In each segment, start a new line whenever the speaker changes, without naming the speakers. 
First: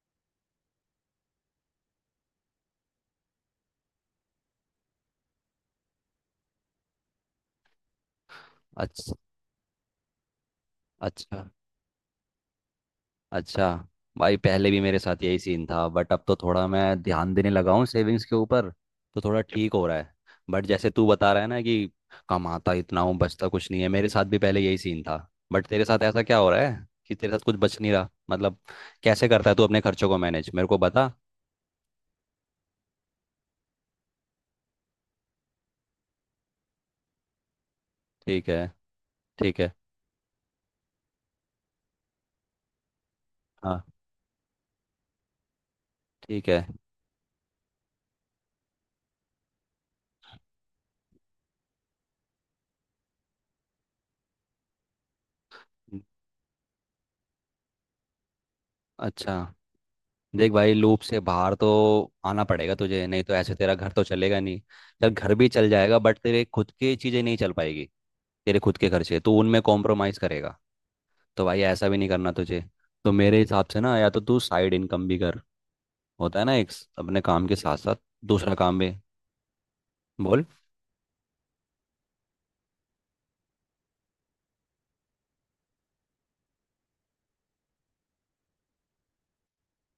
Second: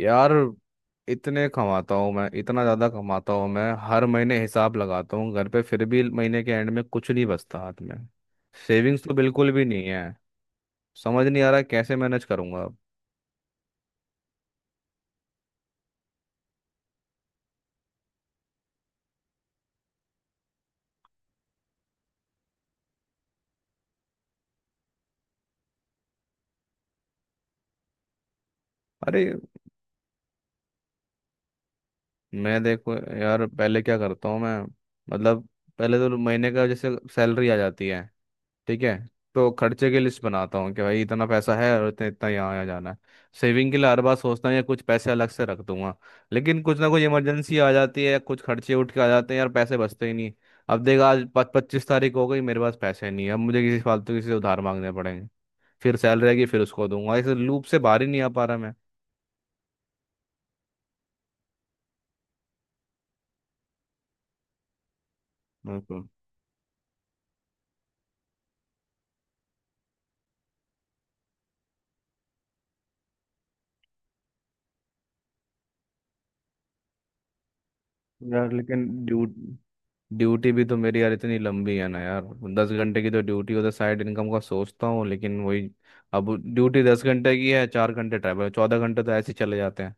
यार, इतने कमाता हूँ मैं, इतना ज़्यादा कमाता हूँ मैं। हर महीने हिसाब लगाता हूँ घर पे, फिर भी महीने के एंड में कुछ नहीं बचता हाथ में। सेविंग्स
अच्छा।
तो बिल्कुल भी नहीं है। समझ नहीं
अच्छा।
आ रहा कैसे मैनेज करूंगा अब।
अच्छा। भाई पहले भी मेरे साथ यही सीन था, बट अब तो थोड़ा मैं ध्यान देने लगा हूँ सेविंग्स के ऊपर। तो थोड़ा ठीक हो रहा है। बट जैसे तू बता रहा है ना कि कमाता इतना हूँ, बचता कुछ नहीं है, मेरे साथ भी पहले यही सीन था। बट तेरे साथ ऐसा क्या हो रहा है कि तेरे साथ कुछ बच नहीं रहा, मतलब
अरे,
कैसे करता है तू अपने खर्चों को मैनेज, मेरे को बता।
मैं देखो यार, पहले क्या करता हूँ मैं, मतलब, पहले तो महीने का जैसे सैलरी आ जाती है।
ठीक है।
ठीक है, तो
ठीक है।
खर्चे की लिस्ट बनाता हूँ कि भाई इतना पैसा है और इतना इतना यहाँ यहाँ जाना है। सेविंग के
हाँ।
लिए हर बार सोचता हूँ या कुछ पैसे अलग से रख दूंगा,
ठीक
लेकिन
है।
कुछ ना कुछ इमरजेंसी आ जाती है या कुछ खर्चे उठ के आ जाते हैं, यार पैसे बचते ही नहीं। अब देख, आज पच पच्चीस तारीख हो गई, मेरे पास पैसे नहीं है, अब मुझे किसी फालतू किसी से उधार मांगने पड़ेंगे। फिर सैलरी आएगी, फिर उसको दूंगा। इस लूप से बाहर ही नहीं आ पा रहा मैं।
अच्छा। देख भाई, लूप से बाहर तो आना पड़ेगा तुझे, नहीं तो ऐसे तेरा घर तो चलेगा नहीं। चल, घर भी चल जाएगा,
बिल्कुल।
बट तेरे खुद की चीज़ें नहीं चल पाएगी। तेरे खुद के खर्चे तो उनमें कॉम्प्रोमाइज़ करेगा, तो भाई ऐसा भी नहीं करना तुझे। तो मेरे हिसाब से ना, या तो तू साइड इनकम भी कर, होता है ना, 1 अपने काम के साथ साथ
यार
दूसरा काम
लेकिन
भी। बोल।
ड्यूटी भी तो मेरी यार इतनी लंबी है ना यार। दस घंटे की तो ड्यूटी, होता साइड इनकम का सोचता हूँ लेकिन वही, अब ड्यूटी 10 घंटे की है, 4 घंटे ट्रैवल, 14 घंटे तो ऐसे ही चले जाते हैं।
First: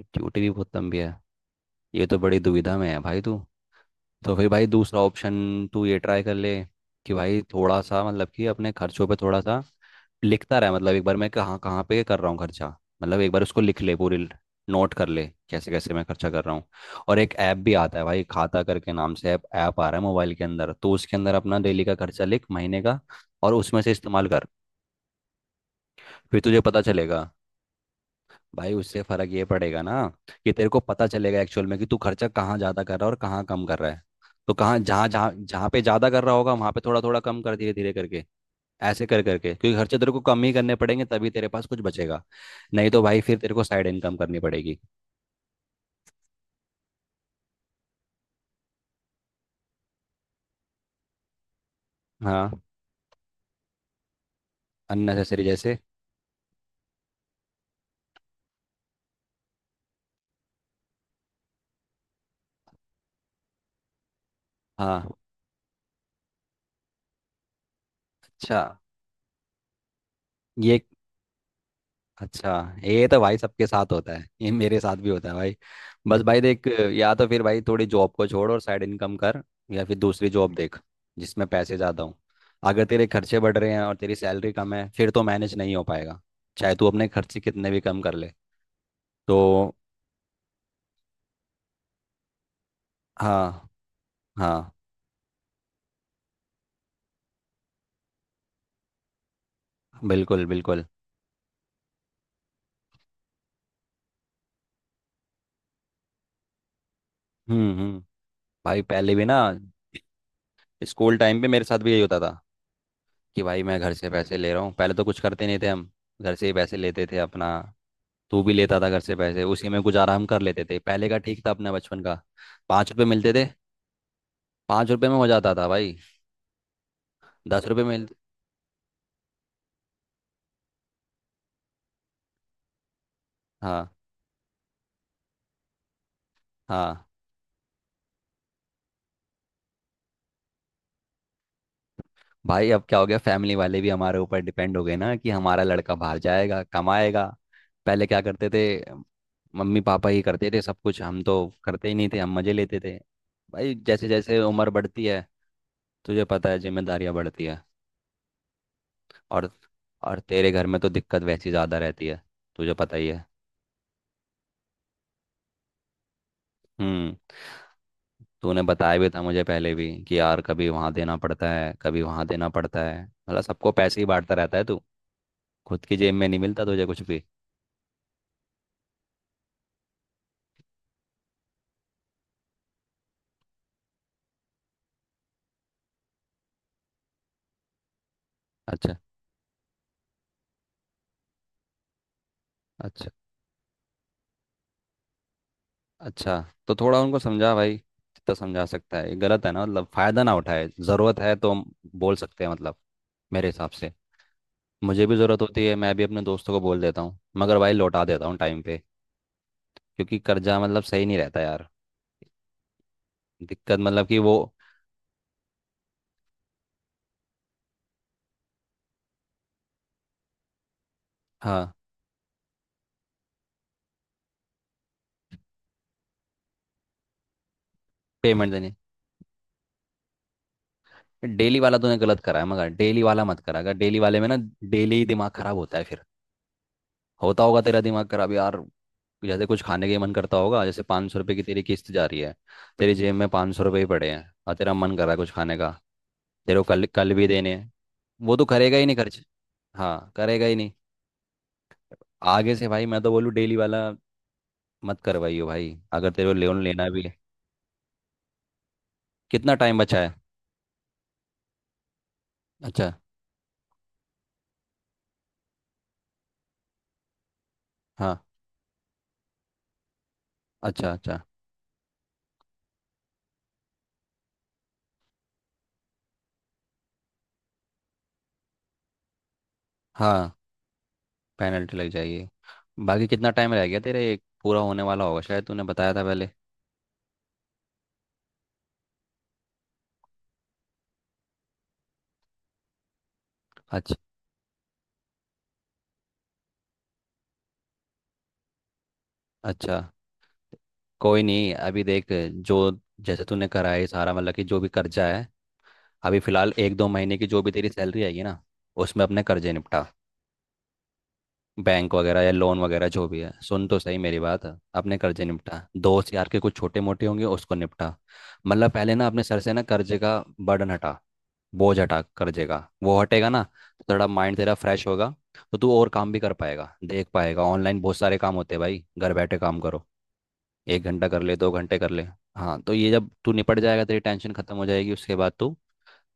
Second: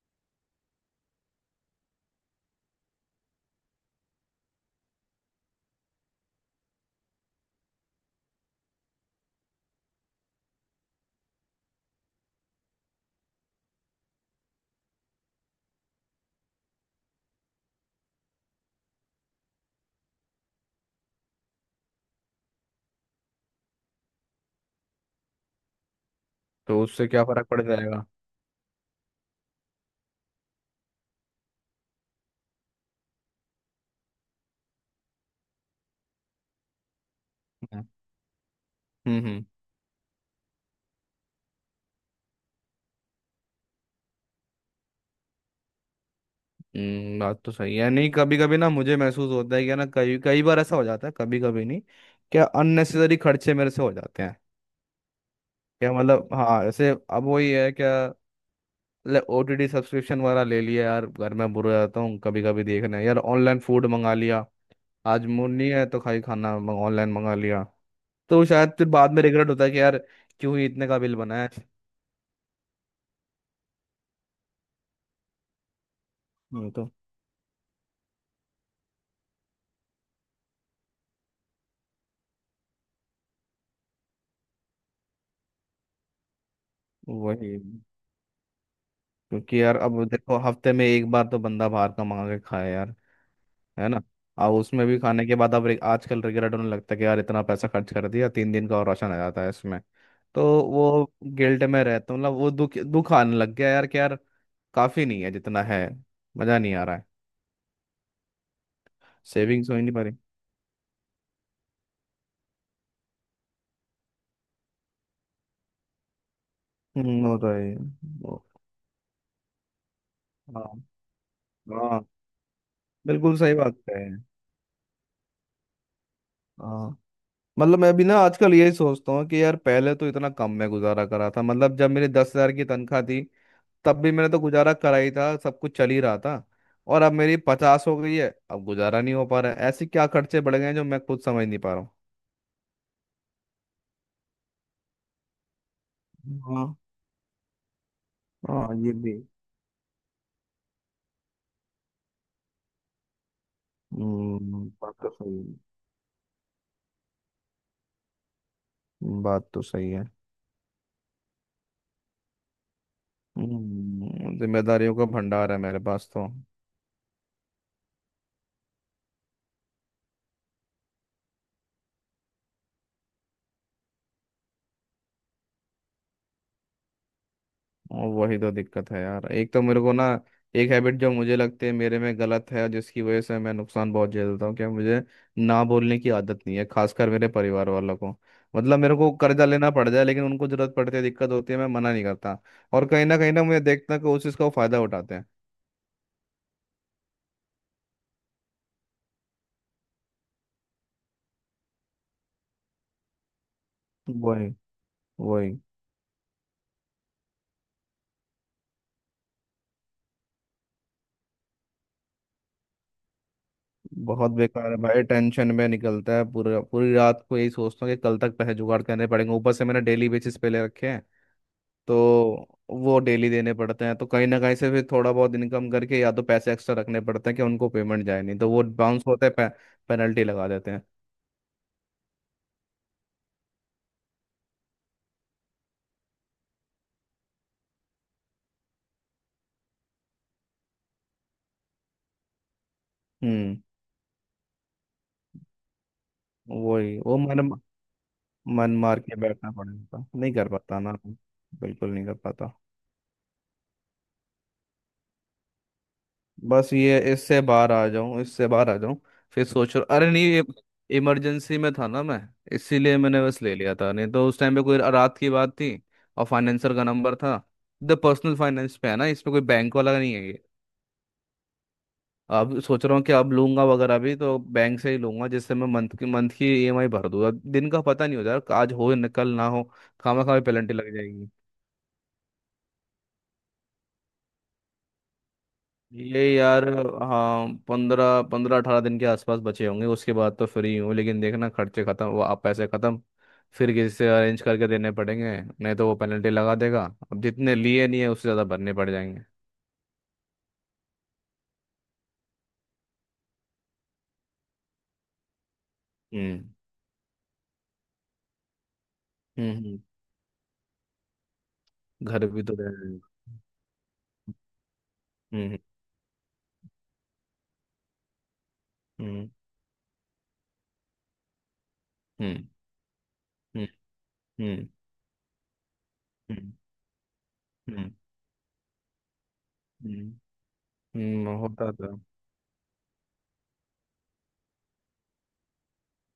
ड्यूटी भी बहुत लंबी है। ये तो बड़ी दुविधा में है भाई तू। तो फिर भाई, दूसरा ऑप्शन तू ये ट्राई कर ले, कि भाई थोड़ा सा मतलब कि अपने खर्चों पे थोड़ा सा लिखता रहे, मतलब एक बार मैं कहाँ कहाँ पे कर रहा हूँ खर्चा, मतलब एक बार उसको लिख ले पूरी, नोट कर ले कैसे कैसे मैं खर्चा कर रहा हूँ। और एक ऐप भी आता है भाई, खाता करके नाम से ऐप, ऐप आ रहा है मोबाइल के अंदर, तो उसके अंदर अपना डेली का खर्चा लिख, महीने का, और उसमें से इस्तेमाल कर। फिर तुझे पता
तो उससे क्या
चलेगा।
फर्क पड़ जाएगा?
भाई उससे फर्क ये पड़ेगा ना, कि तेरे को पता चलेगा एक्चुअल में कि तू खर्चा कहाँ ज्यादा कर रहा है और कहाँ कम कर रहा है। तो कहाँ, जहाँ जहाँ जहाँ पे ज्यादा कर रहा होगा वहां पे थोड़ा थोड़ा कम कर, धीरे
हम्म।
धीरे करके, ऐसे कर
हम्म।
करके, क्योंकि खर्चे तेरे को कम ही करने पड़ेंगे, तभी तेरे पास कुछ बचेगा। नहीं तो भाई फिर तेरे को साइड इनकम करनी पड़ेगी।
बात तो सही है। नहीं, कभी कभी ना मुझे महसूस होता है कि ना, कई कई बार ऐसा हो जाता है, कभी कभी नहीं। क्या
हाँ।
अननेसेसरी खर्चे मेरे से हो जाते हैं।
अननेसेसरी जैसे?
क्या मतलब, हाँ, ऐसे अब वही है क्या। OTT सब्सक्रिप्शन वगैरह ले लिया, यार घर में बुरा जाता हूँ कभी कभी देखना, यार ऑनलाइन फूड मंगा लिया।
हाँ।
आज मूड नहीं है तो खाई खाना ऑनलाइन मंगा लिया। तो
अच्छा।
शायद फिर बाद में रिग्रेट होता है कि यार क्यों ही
ये।
इतने का बिल बनाया।
अच्छा। ये तो भाई सबके साथ होता है, ये मेरे साथ भी होता है भाई। बस भाई देख,
तो
या तो फिर भाई थोड़ी जॉब को छोड़ और साइड इनकम कर, या फिर दूसरी जॉब देख, जिसमें पैसे ज़्यादा हों। अगर तेरे खर्चे बढ़ रहे हैं और तेरी सैलरी कम है, फिर तो मैनेज नहीं हो पाएगा, चाहे तू अपने खर्चे
वही।
कितने भी कम कर ले। तो
क्योंकि यार अब देखो, हफ्ते में एक बार तो बंदा बाहर का मंगा के खाए यार।
हाँ।
है ना। अब
हाँ।
उसमें भी खाने के बाद अब आजकल रिग्रेट होने लगता है कि यार इतना पैसा खर्च कर दिया, 3 दिन का और राशन आ जाता है इसमें।
बिल्कुल
तो
बिल्कुल।
वो गिल्ट में रहता हूँ, मतलब वो दुख दुख आने लग गया यार कि यार, काफी नहीं है जितना है, मजा नहीं आ रहा है।
हम्म। भाई पहले भी ना,
सेविंग्स हो ही नहीं पा रही।
स्कूल टाइम पे मेरे साथ भी यही होता था, कि भाई मैं घर से पैसे ले रहा हूँ, पहले तो कुछ करते नहीं थे हम, घर से ही पैसे लेते थे
वो तो
अपना।
है ही। वो-
तू भी लेता था घर से पैसे, उसी में गुजारा हम कर लेते थे,
हाँ।
पहले का ठीक था अपने
हाँ,
बचपन का। 5 रुपए मिलते
बिल्कुल
थे।
सही बात है।
5 रुपए में हो जाता था भाई।
हाँ,
दस
मतलब
रुपए
मैं भी
मिलते।
ना आजकल यही सोचता हूँ कि यार पहले तो इतना कम में गुजारा करा था, मतलब जब मेरी 10 हजार की तनख्वाह थी,
हाँ।
तब भी मैंने तो गुजारा करा ही था, सब कुछ चल ही रहा था। और
हाँ,
अब मेरी 50 हो गई है, अब गुजारा नहीं हो पा रहा है, ऐसे क्या खर्चे बढ़ गए हैं जो मैं खुद समझ नहीं पा रहा
भाई अब क्या हो गया, फैमिली वाले भी हमारे ऊपर डिपेंड हो गए ना, कि हमारा लड़का बाहर
हूँ।
जाएगा
हाँ।
कमाएगा। पहले क्या करते थे,
हाँ, ये भी।
मम्मी पापा ही करते थे सब कुछ, हम तो करते ही नहीं थे, हम मजे लेते थे। भाई जैसे जैसे
हम्म,
उम्र
बात
बढ़ती
तो
है,
सही है।
तुझे पता है, जिम्मेदारियां बढ़ती है।
बात
और
तो सही है।
और तेरे घर में तो दिक्कत वैसी ज़्यादा रहती है, तुझे पता ही है।
जिम्मेदारियों का भंडार है मेरे पास तो।
हम्म। तूने बताया भी था मुझे पहले भी कि यार कभी वहाँ देना पड़ता है, कभी वहाँ देना पड़ता है, मतलब सबको पैसे ही बांटता रहता है तू, खुद की जेब में नहीं मिलता तुझे कुछ भी।
और वही तो दिक्कत है यार, एक तो मेरे को ना, एक हैबिट जो मुझे लगती है मेरे में गलत है, जिसकी वजह से मैं नुकसान बहुत झेलता हूँ, क्या मुझे ना बोलने की आदत नहीं है, खासकर मेरे परिवार वालों को। मतलब
अच्छा।
मेरे को कर्जा लेना पड़ जाए लेकिन उनको जरूरत पड़ती है, दिक्कत होती है, मैं मना नहीं करता। और
अच्छा।
कहीं ना मुझे देखता है कि उस चीज़ का वो फायदा उठाते हैं।
अच्छा, तो थोड़ा उनको समझा भाई, जितना समझा सकता है, ये गलत है ना, मतलब फ़ायदा ना उठाए, ज़रूरत है तो हम बोल सकते हैं, मतलब मेरे हिसाब से
वही।
मुझे भी ज़रूरत
वही,
होती है, मैं भी अपने दोस्तों को बोल देता हूँ, मगर भाई लौटा देता हूँ टाइम पे, क्योंकि कर्जा मतलब सही नहीं रहता यार, दिक्कत मतलब कि
बहुत
वो।
बेकार है भाई, टेंशन में निकलता है, पूरा पूरी रात को यही सोचता हूँ कि कल तक पैसे जुगाड़ करने पड़ेंगे, ऊपर से मैंने डेली बेसिस पे ले रखे हैं।
हाँ।
तो वो डेली देने पड़ते हैं, तो कहीं ना कहीं से फिर थोड़ा बहुत इनकम करके या तो पैसे एक्स्ट्रा रखने पड़ते हैं कि उनको पेमेंट जाए, नहीं तो
पेमेंट
वो
देनी।
बाउंस होते हैं, पेनल्टी लगा देते हैं।
डेली वाला तूने गलत करा है, मगर डेली वाला मत करा। अगर डेली वाले में ना, डेली ही दिमाग खराब होता है फिर, होता होगा तेरा दिमाग खराब यार। जैसे कुछ खाने का मन करता होगा, जैसे 500 रुपये की तेरी किस्त जा रही है, तेरी जेब में पाँच
हम्म,
सौ रुपये ही पड़े हैं और तेरा मन कर रहा है कुछ खाने का, तेरे को कल
वही।
कल
वो
भी देने
मन
हैं, वो तो
मन
करेगा ही नहीं
मार के
खर्च।
बैठना पड़ेगा,
हाँ
नहीं
करेगा
कर
ही नहीं।
पाता ना। बिल्कुल नहीं कर पाता।
आगे से भाई मैं तो बोलूँ, डेली वाला मत करवाइयो भाई, अगर तेरे को लोन
बस
लेना
ये,
भी है।
इससे बाहर आ जाऊं, इससे बाहर आ जाऊं। फिर
कितना
सोच
टाइम
रहा,
बचा
अरे
है?
नहीं, ये इमरजेंसी में था ना मैं,
अच्छा।
इसीलिए मैंने बस ले लिया था, नहीं तो उस टाइम पे कोई रात की बात थी, और फाइनेंसर का नंबर था। द
हाँ।
पर्सनल फाइनेंस पे है ना, इसमें कोई बैंक वाला नहीं है।
अच्छा। अच्छा।
अब सोच रहा हूँ कि अब लूंगा वगैरह भी तो बैंक से ही लूंगा, जिससे मैं मंथ की EMI भर दूंगा, दिन का पता नहीं होता यार, आज हो या कल ना हो, खामा
हाँ।
खामा पेनल्टी लग जाएगी।
पेनल्टी लग जाएगी। बाकी कितना टाइम रह गया तेरे, एक पूरा होने वाला होगा शायद, तूने बताया था
ये
पहले।
यार, हाँ, पंद्रह पंद्रह अठारह दिन के आसपास बचे होंगे, उसके बाद तो फ्री हूँ। लेकिन देखना खर्चे खत्म, वो आप पैसे खत्म, फिर किसी
अच्छा।
से अरेंज करके देने पड़ेंगे, नहीं तो वो पेनल्टी लगा देगा। अब जितने लिए नहीं है उससे ज़्यादा भरने पड़ जाएंगे।
अच्छा। कोई नहीं, अभी देख, जो, जैसे तूने करा है सारा, मतलब कि जो भी कर्जा है, अभी
हम्म।
फिलहाल एक दो महीने की जो भी तेरी सैलरी आएगी ना, उसमें अपने कर्जे
हम्म,
निपटा। बैंक वगैरह
घर
या
भी तो
लोन
रह।
वगैरह जो भी है, सुन तो सही मेरी बात, अपने कर्जे
हम्म।
निपटा। दोस्त यार के कुछ छोटे मोटे होंगे, उसको निपटा। मतलब पहले ना अपने
हम्म।
सर से ना कर्जे का बर्डन हटा, बोझ हटा, कर
हम्म।
देगा, वो हटेगा ना
हम्म,
तो थोड़ा माइंड तेरा
हम्म,
फ्रेश होगा। तो तू और काम भी कर
हम्म।
पाएगा, देख पाएगा,
हम्म,
ऑनलाइन बहुत सारे काम होते हैं भाई, घर बैठे काम करो।
हम्म।
1 घंटा कर ले, दो
होता
घंटे कर
था।
ले। हाँ, तो ये जब तू निपट जाएगा, तेरी टेंशन खत्म हो जाएगी, उसके बाद तू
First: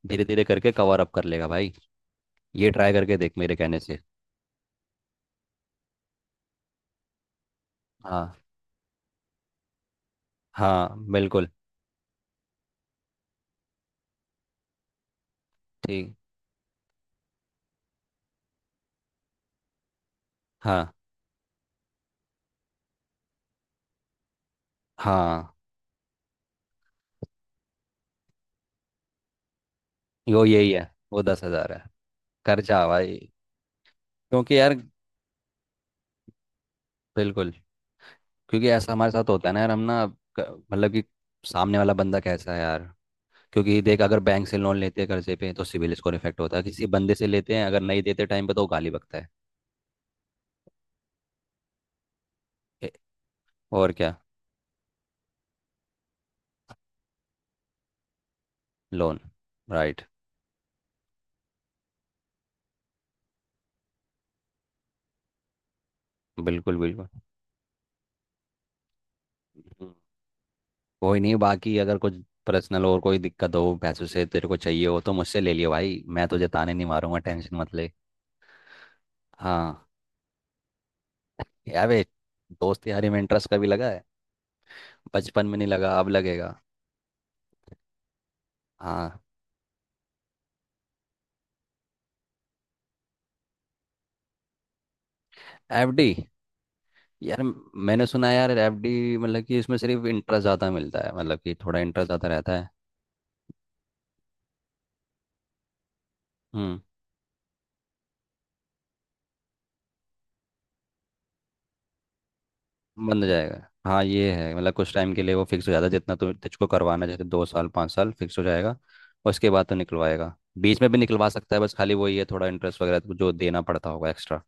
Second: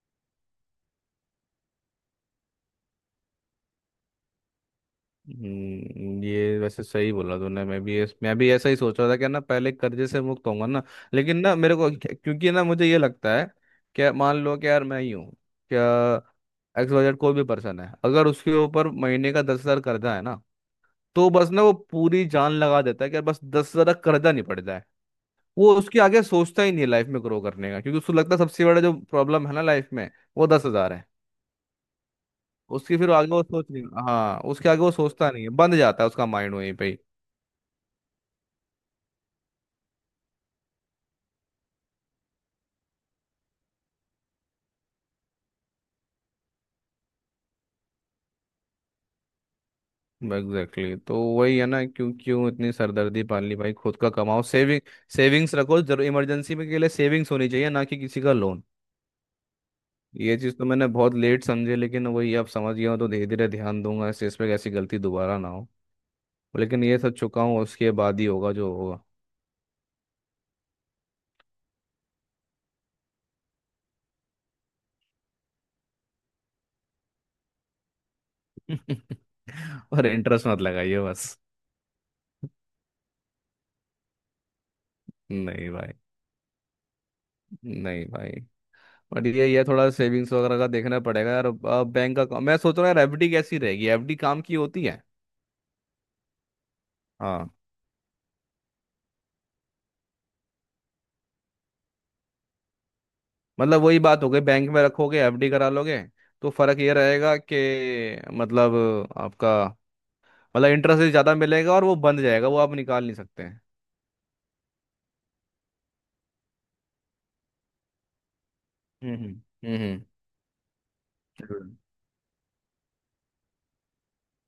धीरे धीरे करके कवर अप कर लेगा भाई। ये ट्राई करके देख मेरे कहने से।
ये वैसे सही बोला तूने। मैं भी इस-
हाँ।
मैं भी ऐसा ही सोच रहा था कि ना पहले कर्जे से मुक्त होऊंगा ना।
हाँ
लेकिन
बिल्कुल।
ना मेरे को, क्योंकि ना मुझे ये लगता है क्या, मान लो कि यार मैं ही हूँ क्या,
ठीक।
XYZ कोई भी पर्सन है, अगर उसके ऊपर महीने का 10 हजार कर्जा है ना,
हाँ।
तो बस ना वो पूरी जान लगा देता है कि यार बस 10 हजार कर्जा नहीं पड़ जाए।
हाँ।
वो उसके आगे सोचता ही नहीं है लाइफ में ग्रो करने का, क्योंकि उसको लगता है सबसे बड़ा जो प्रॉब्लम है ना लाइफ में,
यो
वो दस
यही है।
हजार है।
वो 10 हजार है। खर्चा
उसकी फिर
भाई।
आगे वो सोच नहीं, हाँ
क्योंकि
उसके
यार,
आगे वो सोचता नहीं है, बंद जाता है उसका माइंड वहीं पे ही।
बिल्कुल। क्योंकि ऐसा हमारे साथ होता है ना यार, हम ना मतलब कि सामने वाला बंदा कैसा है यार। क्योंकि देख, अगर बैंक से लोन लेते हैं कर्जे पे तो सिविल स्कोर इफेक्ट होता है, किसी बंदे से लेते हैं अगर नहीं देते टाइम पे तो वो गाली बकता है।
Exactly, exactly। तो वही है ना, क्यों क्यों इतनी
ए-
सरदर्दी पाल ली। भाई
और
खुद का
क्या।
कमाओ, सेविंग सेविंग्स रखो जरूर, इमरजेंसी में के लिए सेविंग्स होनी चाहिए, ना कि किसी का लोन।
लोन। राइट।
ये चीज़ तो मैंने बहुत लेट समझी, लेकिन वही अब समझ गया हूँ, तो धीरे धीरे ध्यान दूंगा इस पे, ऐसी गलती दोबारा ना हो।
बिल्कुल
लेकिन ये
बिल्कुल।
सब चुका हूँ उसके बाद ही होगा जो होगा।
हम्म। कोई नहीं, बाकी अगर कुछ पर्सनल और कोई दिक्कत हो पैसों से, तेरे को चाहिए हो तो मुझसे ले लियो भाई, मैं तुझे ताने नहीं मारूंगा, टेंशन मत ले। हाँ,
और इंटरेस्ट मत लगाइए बस।
यार वे, दोस्त यारी में इंटरेस्ट कभी लगा है? बचपन में नहीं
नहीं भाई,
लगा, अब लगेगा?
नहीं भाई।
हाँ।
बट ये थोड़ा सेविंग्स वगैरह का देखना पड़ेगा यार। बैंक का मैं सोच रहा हूँ यार, FD कैसी रहेगी, FD काम की होती है।
एफडी। यार
हाँ।
मैंने सुना है यार, एफडी मतलब कि इसमें सिर्फ इंटरेस्ट ज़्यादा मिलता है, मतलब कि थोड़ा इंटरेस्ट ज़्यादा रहता है।
मतलब वही बात हो गई, बैंक में रखोगे FD करा लोगे, तो फर्क
हम्म।
ये रहेगा कि, मतलब आपका, मतलब इंटरेस्ट ज्यादा मिलेगा और वो बंद जाएगा, वो आप निकाल नहीं
बंद हो
सकते हैं।
जाएगा, हाँ ये है, मतलब कुछ टाइम के लिए वो फिक्स हो जाता है जितना तु तुझको करवाना है, जैसे 2 साल, 5 साल फिक्स हो जाएगा और
हम्म।
उसके बाद तो
हम्म,
निकलवाएगा, बीच में भी निकलवा सकता है, बस खाली वही है थोड़ा इंटरेस्ट वगैरह तो जो देना पड़ता होगा एक्स्ट्रा।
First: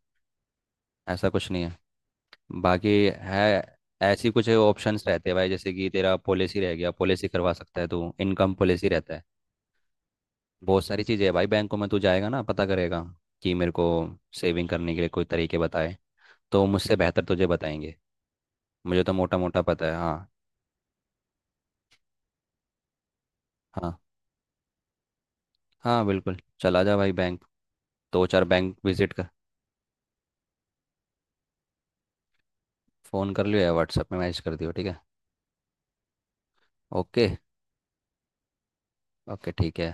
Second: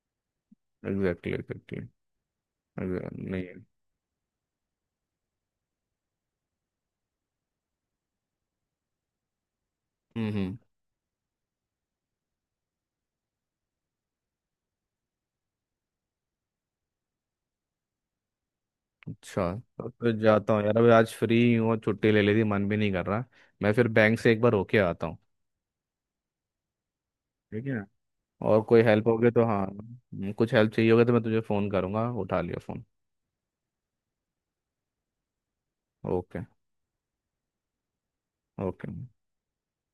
ऐसा
एग्जैक्टली
कुछ नहीं है।
एग्जैक्टली।
बाकी है,
नहीं है।
ऐसी कुछ ऑप्शंस रहते हैं भाई, जैसे कि तेरा पॉलिसी रह गया, पॉलिसी करवा सकता है तू, इनकम पॉलिसी रहता है।
हम्म। हम्म।
बहुत सारी चीज़ें है भाई, बैंकों में तू जाएगा ना, पता करेगा कि मेरे को सेविंग करने के लिए कोई तरीके बताए, तो मुझसे बेहतर तुझे बताएंगे। मुझे तो मोटा
अच्छा,
मोटा पता
तो
है।
फिर
हाँ।
जाता हूँ यार, अभी आज फ्री हूँ और छुट्टी ले ली थी, मन भी नहीं कर रहा। मैं फिर
हाँ।
बैंक से एक बार होके आता हूँ।
हाँ बिल्कुल। चला जा भाई बैंक।
ठीक है।
दो चार
और
बैंक
कोई हेल्प
विजिट कर।
होगी तो, हाँ कुछ हेल्प चाहिए होगी तो मैं तुझे फ़ोन करूँगा, उठा लियो फ़ोन।
फ़ोन कर लियो या व्हाट्सएप में मैसेज कर दियो, ठीक है?
ओके।
ओके।
ओके।
ओके। ठीक है।